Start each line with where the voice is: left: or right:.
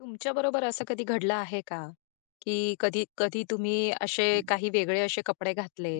left: तुमच्या बरोबर असं कधी घडलं आहे का? की कधी कधी तुम्ही असे काही वेगळे असे कपडे घातले,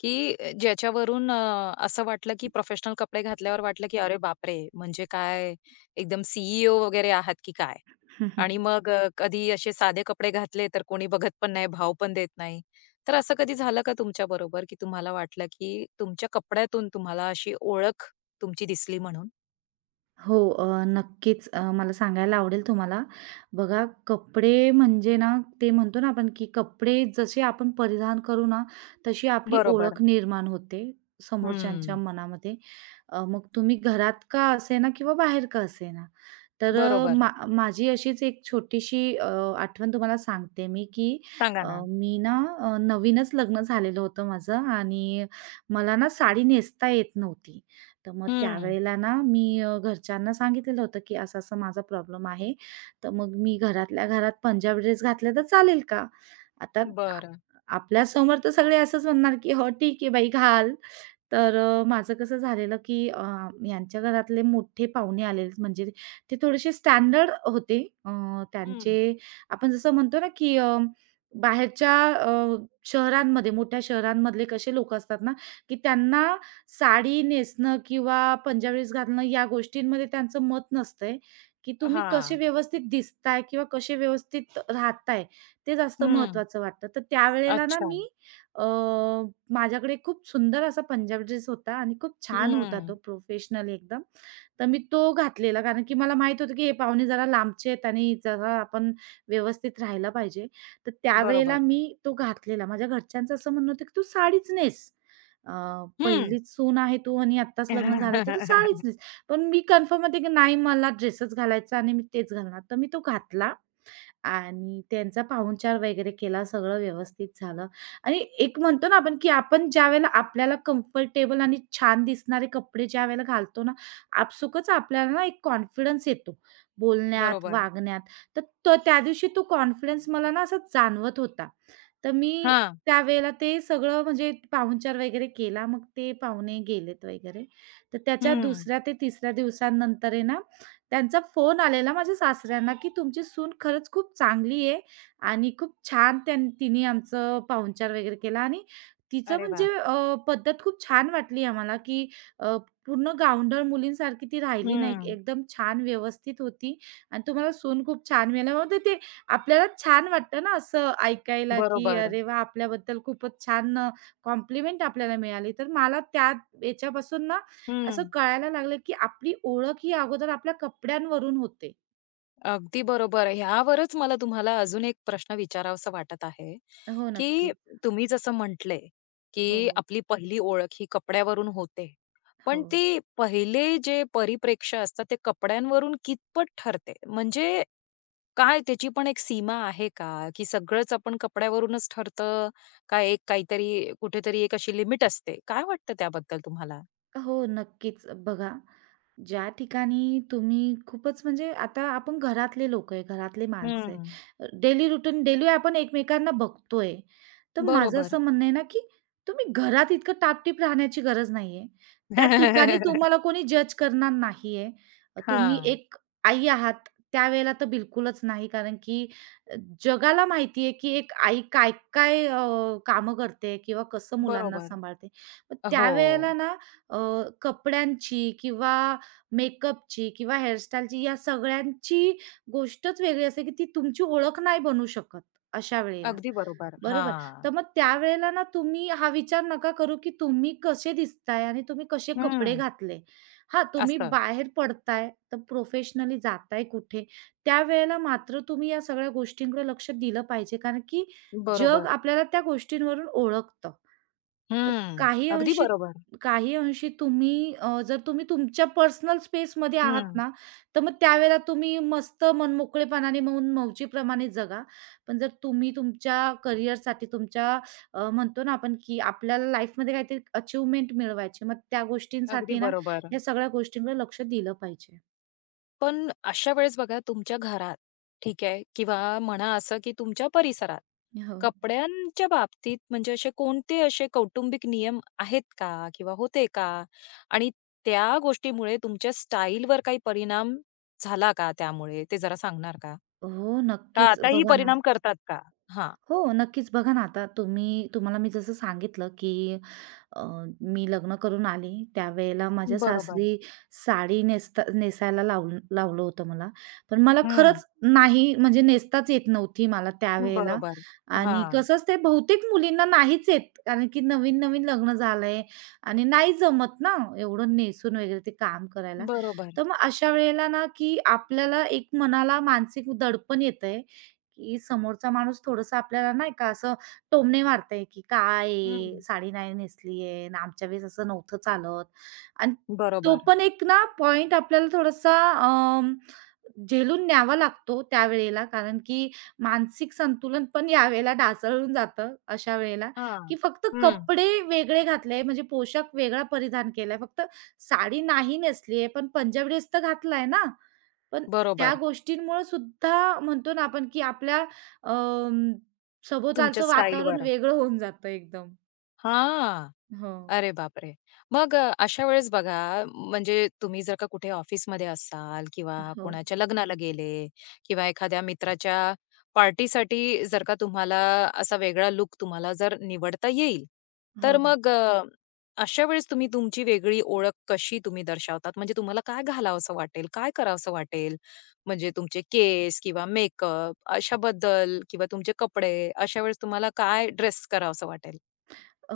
left: की ज्याच्यावरून असं वाटलं की प्रोफेशनल कपडे घातल्यावर वाटलं की "अरे बापरे! म्हणजे काय एकदम CEO वगैरे आहात की काय?"
right: हं,
left: आणि मग कधी असे साधे कपडे घातले तर कोणी बघत पण नाही, भाव पण देत नाही. तर असं कधी झालं का तुमच्याबरोबर की तुम्हाला वाटलं की तुमच्या कपड्यातून तुम्हाला अशी ओळख तुमची दिसली म्हणून?
right: हो, नक्कीच मला सांगायला आवडेल तुम्हाला. बघा, कपडे म्हणजे ना, ते म्हणतो ना आपण, की कपडे जसे आपण परिधान करू ना, तशी आपली
left: बरोबर.
right: ओळख निर्माण होते समोरच्यांच्या
left: हं.
right: मनामध्ये. मग तुम्ही घरात का असेना किंवा बाहेर का असे ना तर
left: बरोबर.
right: माझी अशीच एक छोटीशी आठवण तुम्हाला सांगते मी, की
left: सांगा ना.
right: मी ना नवीनच लग्न झालेलं होतं माझं आणि मला ना साडी नेसता येत नव्हती. तर मग
left: हं.
right: त्यावेळेला ना मी घरच्यांना सांगितलेलं होतं, की असं-असं माझा प्रॉब्लेम आहे. तर मग मी घरातल्या घरात पंजाबी ड्रेस घातले तर चालेल का? आता आ
left: बरं.
right: आपल्यासमोर तर सगळे असंच म्हणणार, की "हो ठीक आहे बाई घाल." तर माझं कसं झालेलं, की यांच्या घरातले मोठे पाहुणे आलेले म्हणजे ते थोडेसे स्टँडर्ड होते. त्यांचे
left: हं.
right: आपण जसं म्हणतो ना, की बाहेरच्या अ, शहरांमध्ये मोठ्या शहरांमधले कसे लोकं असतात ना, की त्यांना साडी नेसणं किंवा पंजाबी ड्रेस घालणं या गोष्टींमध्ये त्यांचं मत नसतंय, की तुम्ही कसे
left: हां.
right: व्यवस्थित दिसताय किंवा कसे व्यवस्थित राहताय, ते जास्त
left: हं.
right: महत्त्वाचं वाटतं. तर त्यावेळेला ना
left: अच्छा.
right: मी अ, माझ्याकडे खूप सुंदर असा पंजाबी ड्रेस होता आणि खूप छान होता
left: हं.
right: तो प्रोफेशनल एकदम. तर मी तो घातलेला कारण की मला माहीत होतं की हे पाहुणे जरा लांबचे आहेत आणि जरा आपण व्यवस्थित राहायला पाहिजे. तर त्यावेळेला
left: बरोबर.
right: मी तो घातलेला. माझ्या घरच्यांचं असं म्हणणं होतं की "तू साडीच नेस. अ,
left: हं.
right: पहिलीच सून आहे तू आणि आत्ताच लग्न झालं तर तू साडीच नेस." पण मी कन्फर्म होते की नाही मला ड्रेसच घालायचा आणि मी तेच घालणार. तर मी तो घातला आणि त्यांचा पाहुणचार वगैरे केला, सगळं व्यवस्थित झालं आणि एक म्हणतो ना आपण, की आपण ज्यावेळेला आपल्याला कम्फर्टेबल आणि छान दिसणारे कपडे ज्यावेळेला घालतो ना, आपसुकच आपल्याला ना एक कॉन्फिडन्स येतो बोलण्यात,
left: बरोबर.
right: वागण्यात. तर तो त्या दिवशी तो कॉन्फिडन्स मला ना असा जाणवत होता. तर मी
left: हां.
right: त्यावेळेला ते सगळं म्हणजे पाहुणचार वगैरे केला. मग ते पाहुणे गेलेत वगैरे. तर त्याच्या
left: हं.
right: दुसऱ्या ते तिसऱ्या दिवसानंतर आहे ना त्यांचा फोन आलेला माझ्या सासऱ्यांना, की तुमची सून खरंच खूप चांगली आहे आणि खूप छान तिने आमचं पाहुणचार वगैरे केला आणि तिचं
left: अरे
right: म्हणजे
left: वाह!
right: पद्धत खूप छान वाटली आम्हाला, की अ, पूर्ण गावंढळ मुलींसारखी ती राहिली नाही.
left: हं.
right: एकदम छान व्यवस्थित होती आणि तुम्हाला सून खूप छान मिळाल्यामुळे ते आपल्याला छान वाटतं ना असं ऐकायला, की
left: बरोबर.
right: अरे वाह! आपल्याबद्दल खूपच छान कॉम्प्लिमेंट आपल्याला मिळाली. तर मला त्या याच्यापासून ना असं
left: हं.
right: कळायला लागलं, की आपली ओळख ही अगोदर आपल्या कपड्यांवरून होते.
left: अगदी बरोबर. ह्यावरच मला तुम्हाला अजून एक प्रश्न विचारावासा वाटत आहे,
right: हो,
left: की
right: नक्कीच.
left: तुम्ही जसं म्हटले, की
right: हो,
left: आपली पहिली ओळख ही कपड्यावरून होते.
right: हो.
left: पण ते पहिले जे परिप्रेक्ष्य असतात ते कपड्यांवरून कितपत ठरते? म्हणजे काय त्याची पण एक सीमा आहे का? की सगळंच आपण कपड्यावरूनच ठरतं, का एक काहीतरी कुठेतरी एक अशी लिमिट असते? काय वाटतं त्याबद्दल तुम्हाला?
right: हो, नक्कीच. बघा ज्या ठिकाणी तुम्ही खूपच म्हणजे आता आपण घरातले लोक आहे, घरातले माणसं
left: हं.
right: आहे. डेली रुटीन डेली आपण एकमेकांना बघतोय. तर माझं
left: बरोबर.
right: असं म्हणणं आहे ना, की तुम्ही घरात इतकं टापटीप राहण्याची गरज नाहीये. त्या ठिकाणी तुम्हाला कोणी जज करणार नाहीये. तुम्ही
left: हां.
right: एक आई आहात, त्यावेळेला तर बिलकुलच नाही. कारण की जगाला माहिती आहे, की एक आई काय-काय कामं करते किंवा कसं मुलांना
left: बरोबर.
right: सांभाळते. मग
left: हो.
right: त्यावेळेला ना अ, कपड्यांची किंवा मेकअपची किंवा हेअरस्टाईलची या सगळ्यांची गोष्टच वेगळी असते, की ती तुमची ओळख नाही बनू शकत अशा वेळेला.
left: अगदी बरोबर.
right: बरोबर.
left: हां.
right: तर मग त्यावेळेला ना तुम्ही हा विचार नका करू, की तुम्ही कसे दिसताय आणि तुम्ही कसे कपडे
left: हं.
right: घातले. हां, तुम्ही
left: असं.
right: बाहेर पडताय, तर प्रोफेशनली जाताय कुठे, त्यावेळेला मात्र तुम्ही या सगळ्या गोष्टींकडे लक्ष दिलं पाहिजे. कारण की जग
left: बरोबर.
right: आपल्याला त्या गोष्टींवरून ओळखतं. तर
left: हं.
right: काही
left: अगदी
right: अंशी
left: बरोबर.
right: काही अंशी तुम्ही जर तुम्ही तुमच्या पर्सनल स्पेसमध्ये आहात
left: हं.
right: ना, तर मग त्यावेळेला तुम्ही मस्त मनमोकळेपणाने, मन मौजीप्रमाणे जगा. पण जर तुम्ही तुमच्या करिअरसाठी तुमच्या म्हणतो ना आपण, की आपल्याला लाईफमध्ये काहीतरी अचीव्हमेंट मिळवायची, मग त्या
left: अगदी
right: गोष्टींसाठी ना,
left: बरोबर.
right: ह्या सगळ्या गोष्टींकडे लक्ष दिलं पाहिजे.
left: पण अशा वेळेस बघा तुमच्या घरात, ठीक आहे किंवा म्हणा असं की तुमच्या परिसरात,
right: हो.
left: कपड्यांच्या बाबतीत म्हणजे असे कोणते असे कौटुंबिक नियम आहेत का? किंवा होते का? आणि त्या गोष्टीमुळे तुमच्या स्टाईलवर काही परिणाम झाला का त्यामुळे? ते जरा सांगणार का?
right: हो,
left: का
right: नक्कीच.
left: आताही
right: बघा ना
left: परिणाम करतात का? हां.
right: हो, नक्कीच. बघा ना, आता तुम्ही तुम्हाला मी जसं सांगितलं, की अ, मी लग्न करून आले, त्यावेळेला माझ्या
left: बरोबर.
right: सासरी साडी नेसायला लावलं होतं मला. पण मला
left: हं.
right: खरंच नाही म्हणजे नेसताच येत नव्हती मला त्यावेळेला
left: बरोबर.
right: आणि
left: हां.
right: कसंच ते बहुतेक मुलींना नाहीच येत. कारण की नवीन-नवीन लग्न झालंय आणि नाही जमत ना एवढं नेसून वगैरे ते काम करायला.
left: बरोबर.
right: तर मग अशा वेळेला ना, की आपल्याला एक मनाला मानसिक दडपण येतंय की समोरचा माणूस थोडंसं आपल्याला नाही का असं टोमणे मारतंय, की "काय आहे?
left: हं.
right: साडी नाही नेसली आहे आणि आमच्या वेळेस असं नव्हतं चालत." आणि तो
left: बरोबर.
right: पण एक ना पॉइंट आपल्याला थोडासा अं, झेलून न्यावा लागतो त्यावेळेला. कारण की मानसिक संतुलन पण यावेळेला ढासळून जातं अशा वेळेला,
left: हां.
right: की फक्त
left: हं.
right: कपडे वेगळे घातले म्हणजे पोशाख वेगळा परिधान केलाय. फक्त साडी नाही नेसली पण पंजाबी ड्रेस तर घातलाय ना. पण त्या
left: बरोबर.
right: गोष्टींमुळं सुद्धा म्हणतो ना आपण, की आपल्या अं,
left: तुमच्या
right: सभोवतालचं वातावरण
left: स्टाईलवर.
right: वेगळं होऊन जातं एकदम.
left: हां.
right: हो.
left: अरे बापरे! मग अशा वेळेस बघा, म्हणजे तुम्ही जर का कुठे ऑफिसमध्ये असाल किंवा
right: हो.
left: कोणाच्या लग्नाला गेले किंवा एखाद्या मित्राच्या पार्टीसाठी जर का तुम्हाला असा वेगळा लूक तुम्हाला जर निवडता येईल,
right: हो,
left: तर
right: हो.
left: मग अशा वेळेस तुम्ही तुमची वेगळी ओळख कशी तुम्ही दर्शवतात? म्हणजे तुम्हाला काय घालावसं वाटेल? काय करावसं वाटेल? म्हणजे तुमचे केस किंवा मेकअप अशाबद्दल किंवा तुमचे कपडे, अशा वेळेस तुम्हाला काय ड्रेस करावसं वाटेल?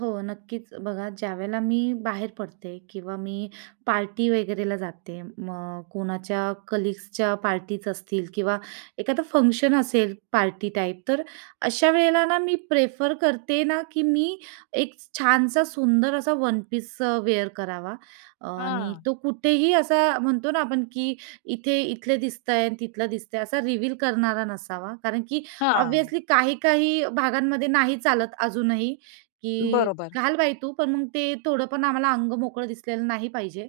right: हो, नक्कीच. बघा, ज्यावेळेला मी बाहेर पडते किंवा मी पार्टी वगैरेला जाते, मग कोणाच्या कलीग्सच्या पार्टीज असतील किंवा एखादं फंक्शन असेल पार्टी टाईप, तर अशा वेळेला ना मी प्रेफर करते ना, की मी एक छानसा सुंदर असा वन पीस वेअर करावा आणि
left: हां,
right: तो कुठेही असा म्हणतो ना आपण, की इथे इथले दिसतंय आणि तिथलं दिसतंय असा रिव्हील करणारा नसावा. कारण की
left: हां.
right: ऑब्व्हियसली काही-काही भागांमध्ये नाही चालत अजूनही. की
left: बरोबर.
right: "घाल बाई तू, पण मग ते थोडं पण आम्हाला अंग मोकळं दिसलेलं नाही पाहिजे."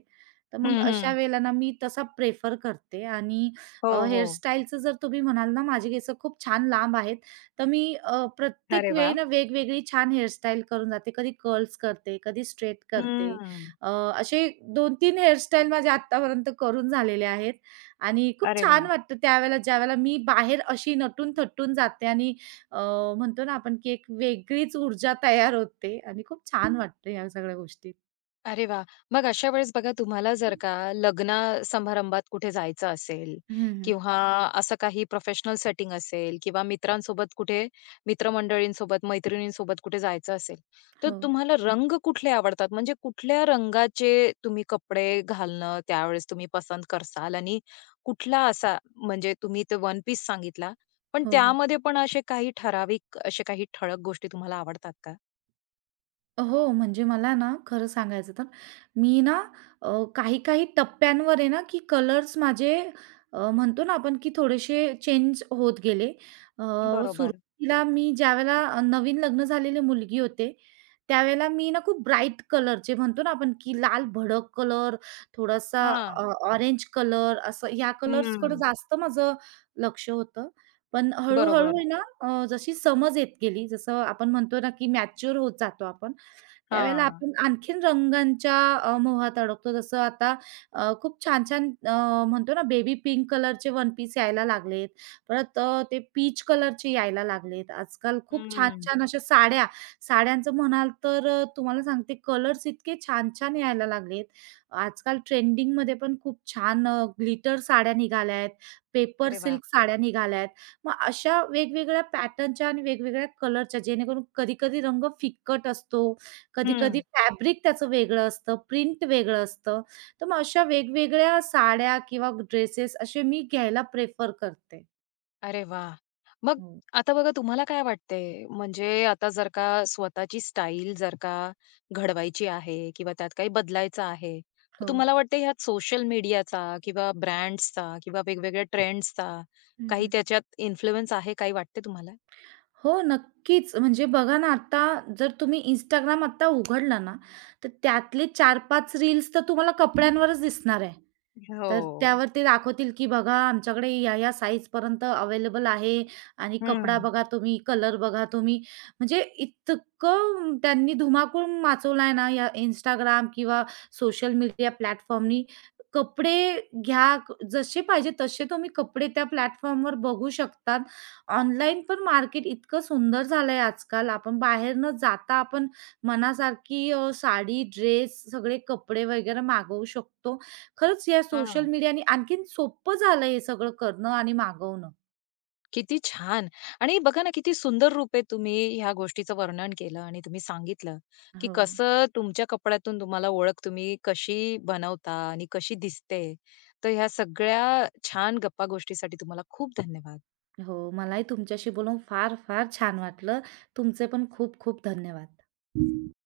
right: तर मग
left: हं,
right: अशा
left: हं.
right: वेळेला ना मी तसा प्रेफर करते आणि
left: हो, हो.
right: हेअरस्टाईलचं जर तुम्ही म्हणाल ना, माझे केस खूप छान लांब आहेत, तर मी प्रत्येक
left: अरे
right: वेळी
left: वाह!
right: ना वेगवेगळी छान हेअरस्टाईल करून जाते. कधी कर्ल्स करते, कधी स्ट्रेट करते.
left: हं.
right: अ, असे 2-3 हेअरस्टाईल माझे आत्तापर्यंत करून झालेले आहेत आणि खूप
left: अरे वा.
right: छान वाटतं त्यावेळेला, ज्यावेळेला मी बाहेर अशी नटून-थटून जाते आणि अ, म्हणतो ना आपण, की एक वेगळीच ऊर्जा तयार होते आणि खूप छान हं. वाटते ह्या सगळ्या गोष्टीत.
left: अरे वा. मग अशा वेळेस बघा तुम्हाला जर का लग्न समारंभात कुठे जायचं असेल
right: हं, हं.
left: किंवा असं काही प्रोफेशनल सेटिंग असेल किंवा मित्रांसोबत कुठे मित्रमंडळींसोबत, मैत्रिणींसोबत कुठे जायचं असेल, तर
right: हो,
left: तुम्हाला रंग कुठले आवडतात? म्हणजे कुठल्या रंगाचे तुम्ही कपडे घालणं त्यावेळेस तुम्ही पसंत करसाल आणि कुठला असा म्हणजे तुम्ही ते वन पीस सांगितला, पण
right: हो, हो.
left: त्यामध्ये पण असे काही ठराविक असे काही ठळक गोष्टी तुम्हाला आवडतात का?
right: हो, म्हणजे मला ना खरं सांगायचं तर, मी ना अ, काही-काही टप्प्यांवर आहे ना, की कलर्स माझे म्हणतो ना आपण, की थोडेसे चेंज होत गेले. अ,
left: बरोबर.
right: सुरुवातीला मी ज्यावेळेला नवीन लग्न झालेली मुलगी होते, त्यावेळेला मी ना खूप ब्राईट कलरचे म्हणतो ना आपण, की लाल भडक कलर, थोडासा अ,
left: हां.
right: ऑरेंज कलर, असं ह्या कलर्सकडं
left: हं.
right: जास्त माझं लक्ष होतं. पण हळू
left: बरोबर.
right: आहे ना, जशी समज येत गेली, जसं आपण म्हणतो ना, की मॅच्युअर होत जातो आपण. त्यावेळेला
left: हां.
right: आपण आणखीन रंगांच्या मोहात अडकतो. जसं आता खूप छान-छान म्हणतो ना बेबी पिंक कलरचे वन पीस यायला लागलेत. परत ते पीच कलरचे यायला लागलेत. आजकाल खूप
left: हं.
right: छान-छान अशा साड्या, साड्यांचं म्हणाल तर तुम्हाला सांगते कलर्स इतके छान-छान यायला लागलेत. आजकाल ट्रेंडिंगमध्ये पण खूप छान ग्लिटर साड्या निघाल्या आहेत, पेपर
left: अरे वाह!
right: सिल्क साड्या निघाल्या आहेत. मग अशा वेगवेगळ्या पॅटर्नच्या आणि वेगवेगळ्या कलरच्या जेणेकरून कधी-कधी रंग फिकट असतो. कधी-कधी
left: हं.
right: फॅब्रिक त्याचं वेगळं असतं, प्रिंट वेगळं असतं. तर मग अशा वेगवेगळ्या साड्या किंवा ड्रेसेस असे मी घ्यायला प्रेफर करते.
left: अरे वाह! मग
right: हो.
left: आता बघा तुम्हाला काय वाटतंय, म्हणजे आता जर का स्वतःची स्टाईल जर का घडवायची आहे किंवा त्यात काही बदलायचं आहे, तर
right: हो.
left: तुम्हाला वाटतं ह्यात सोशल मीडियाचा किंवा ब्रँड्सचा किंवा वेगवेगळ्या ट्रेंड्सचा काही
right: हं,
left: त्याच्यात इन्फ्लुअन्स आहे, काही वाटते तुम्हाला?
right: हो, नक्कीच. म्हणजे बघा ना, आता जर तुम्ही इंस्टाग्राम आता उघडला ना, तर त्यातले 4-5 रील्स तर तुम्हाला कपड्यांवरच दिसणार आहे.
left: हो.
right: तर त्यावर ते दाखवतील, की बघा आमच्याकडे या ह्या साईजपर्यंत अवेलेबल आहे आणि कपडा
left: हं.
right: बघा तुम्ही, कलर बघा तुम्ही. म्हणजे इतकं त्यांनी धुमाकूळ माचवला ना, या Instagram किंवा सोशल मीडिया प्लॅटफॉर्मनी. कपडे घ्या, जसे पाहिजे तसे तुम्ही कपडे त्या प्लॅटफॉर्मवर बघू शकता ऑनलाईन पण मार्केट इतकं सुंदर झालंय आजकाल. आपण बाहेर न जाता आपण मनासारखी साडी, ड्रेस, सगळे कपडे वगैरे मागवू शकतो. खरंच या सोशल
left: हां.
right: मीडियाने आणखीन सोपं झालंय हे सगळं करणं आणि मागवणं.
left: किती छान! आणि बघा ना, किती सुंदर रूपे तुम्ही ह्या गोष्टीचं वर्णन केलं आणि तुम्ही सांगितलं, की
right: हो,
left: कसं तुमच्या कपड्यातून तुम्हाला ओळख तुम्ही कशी बनवता आणि कशी दिसते. तर ह्या सगळ्या छान गप्पा गोष्टीसाठी तुम्हाला खूप धन्यवाद.
right: हो. मलाही तुमच्याशी बोलून फार, फार छान वाटलं. तुमचे पण खूप खूप धन्यवाद.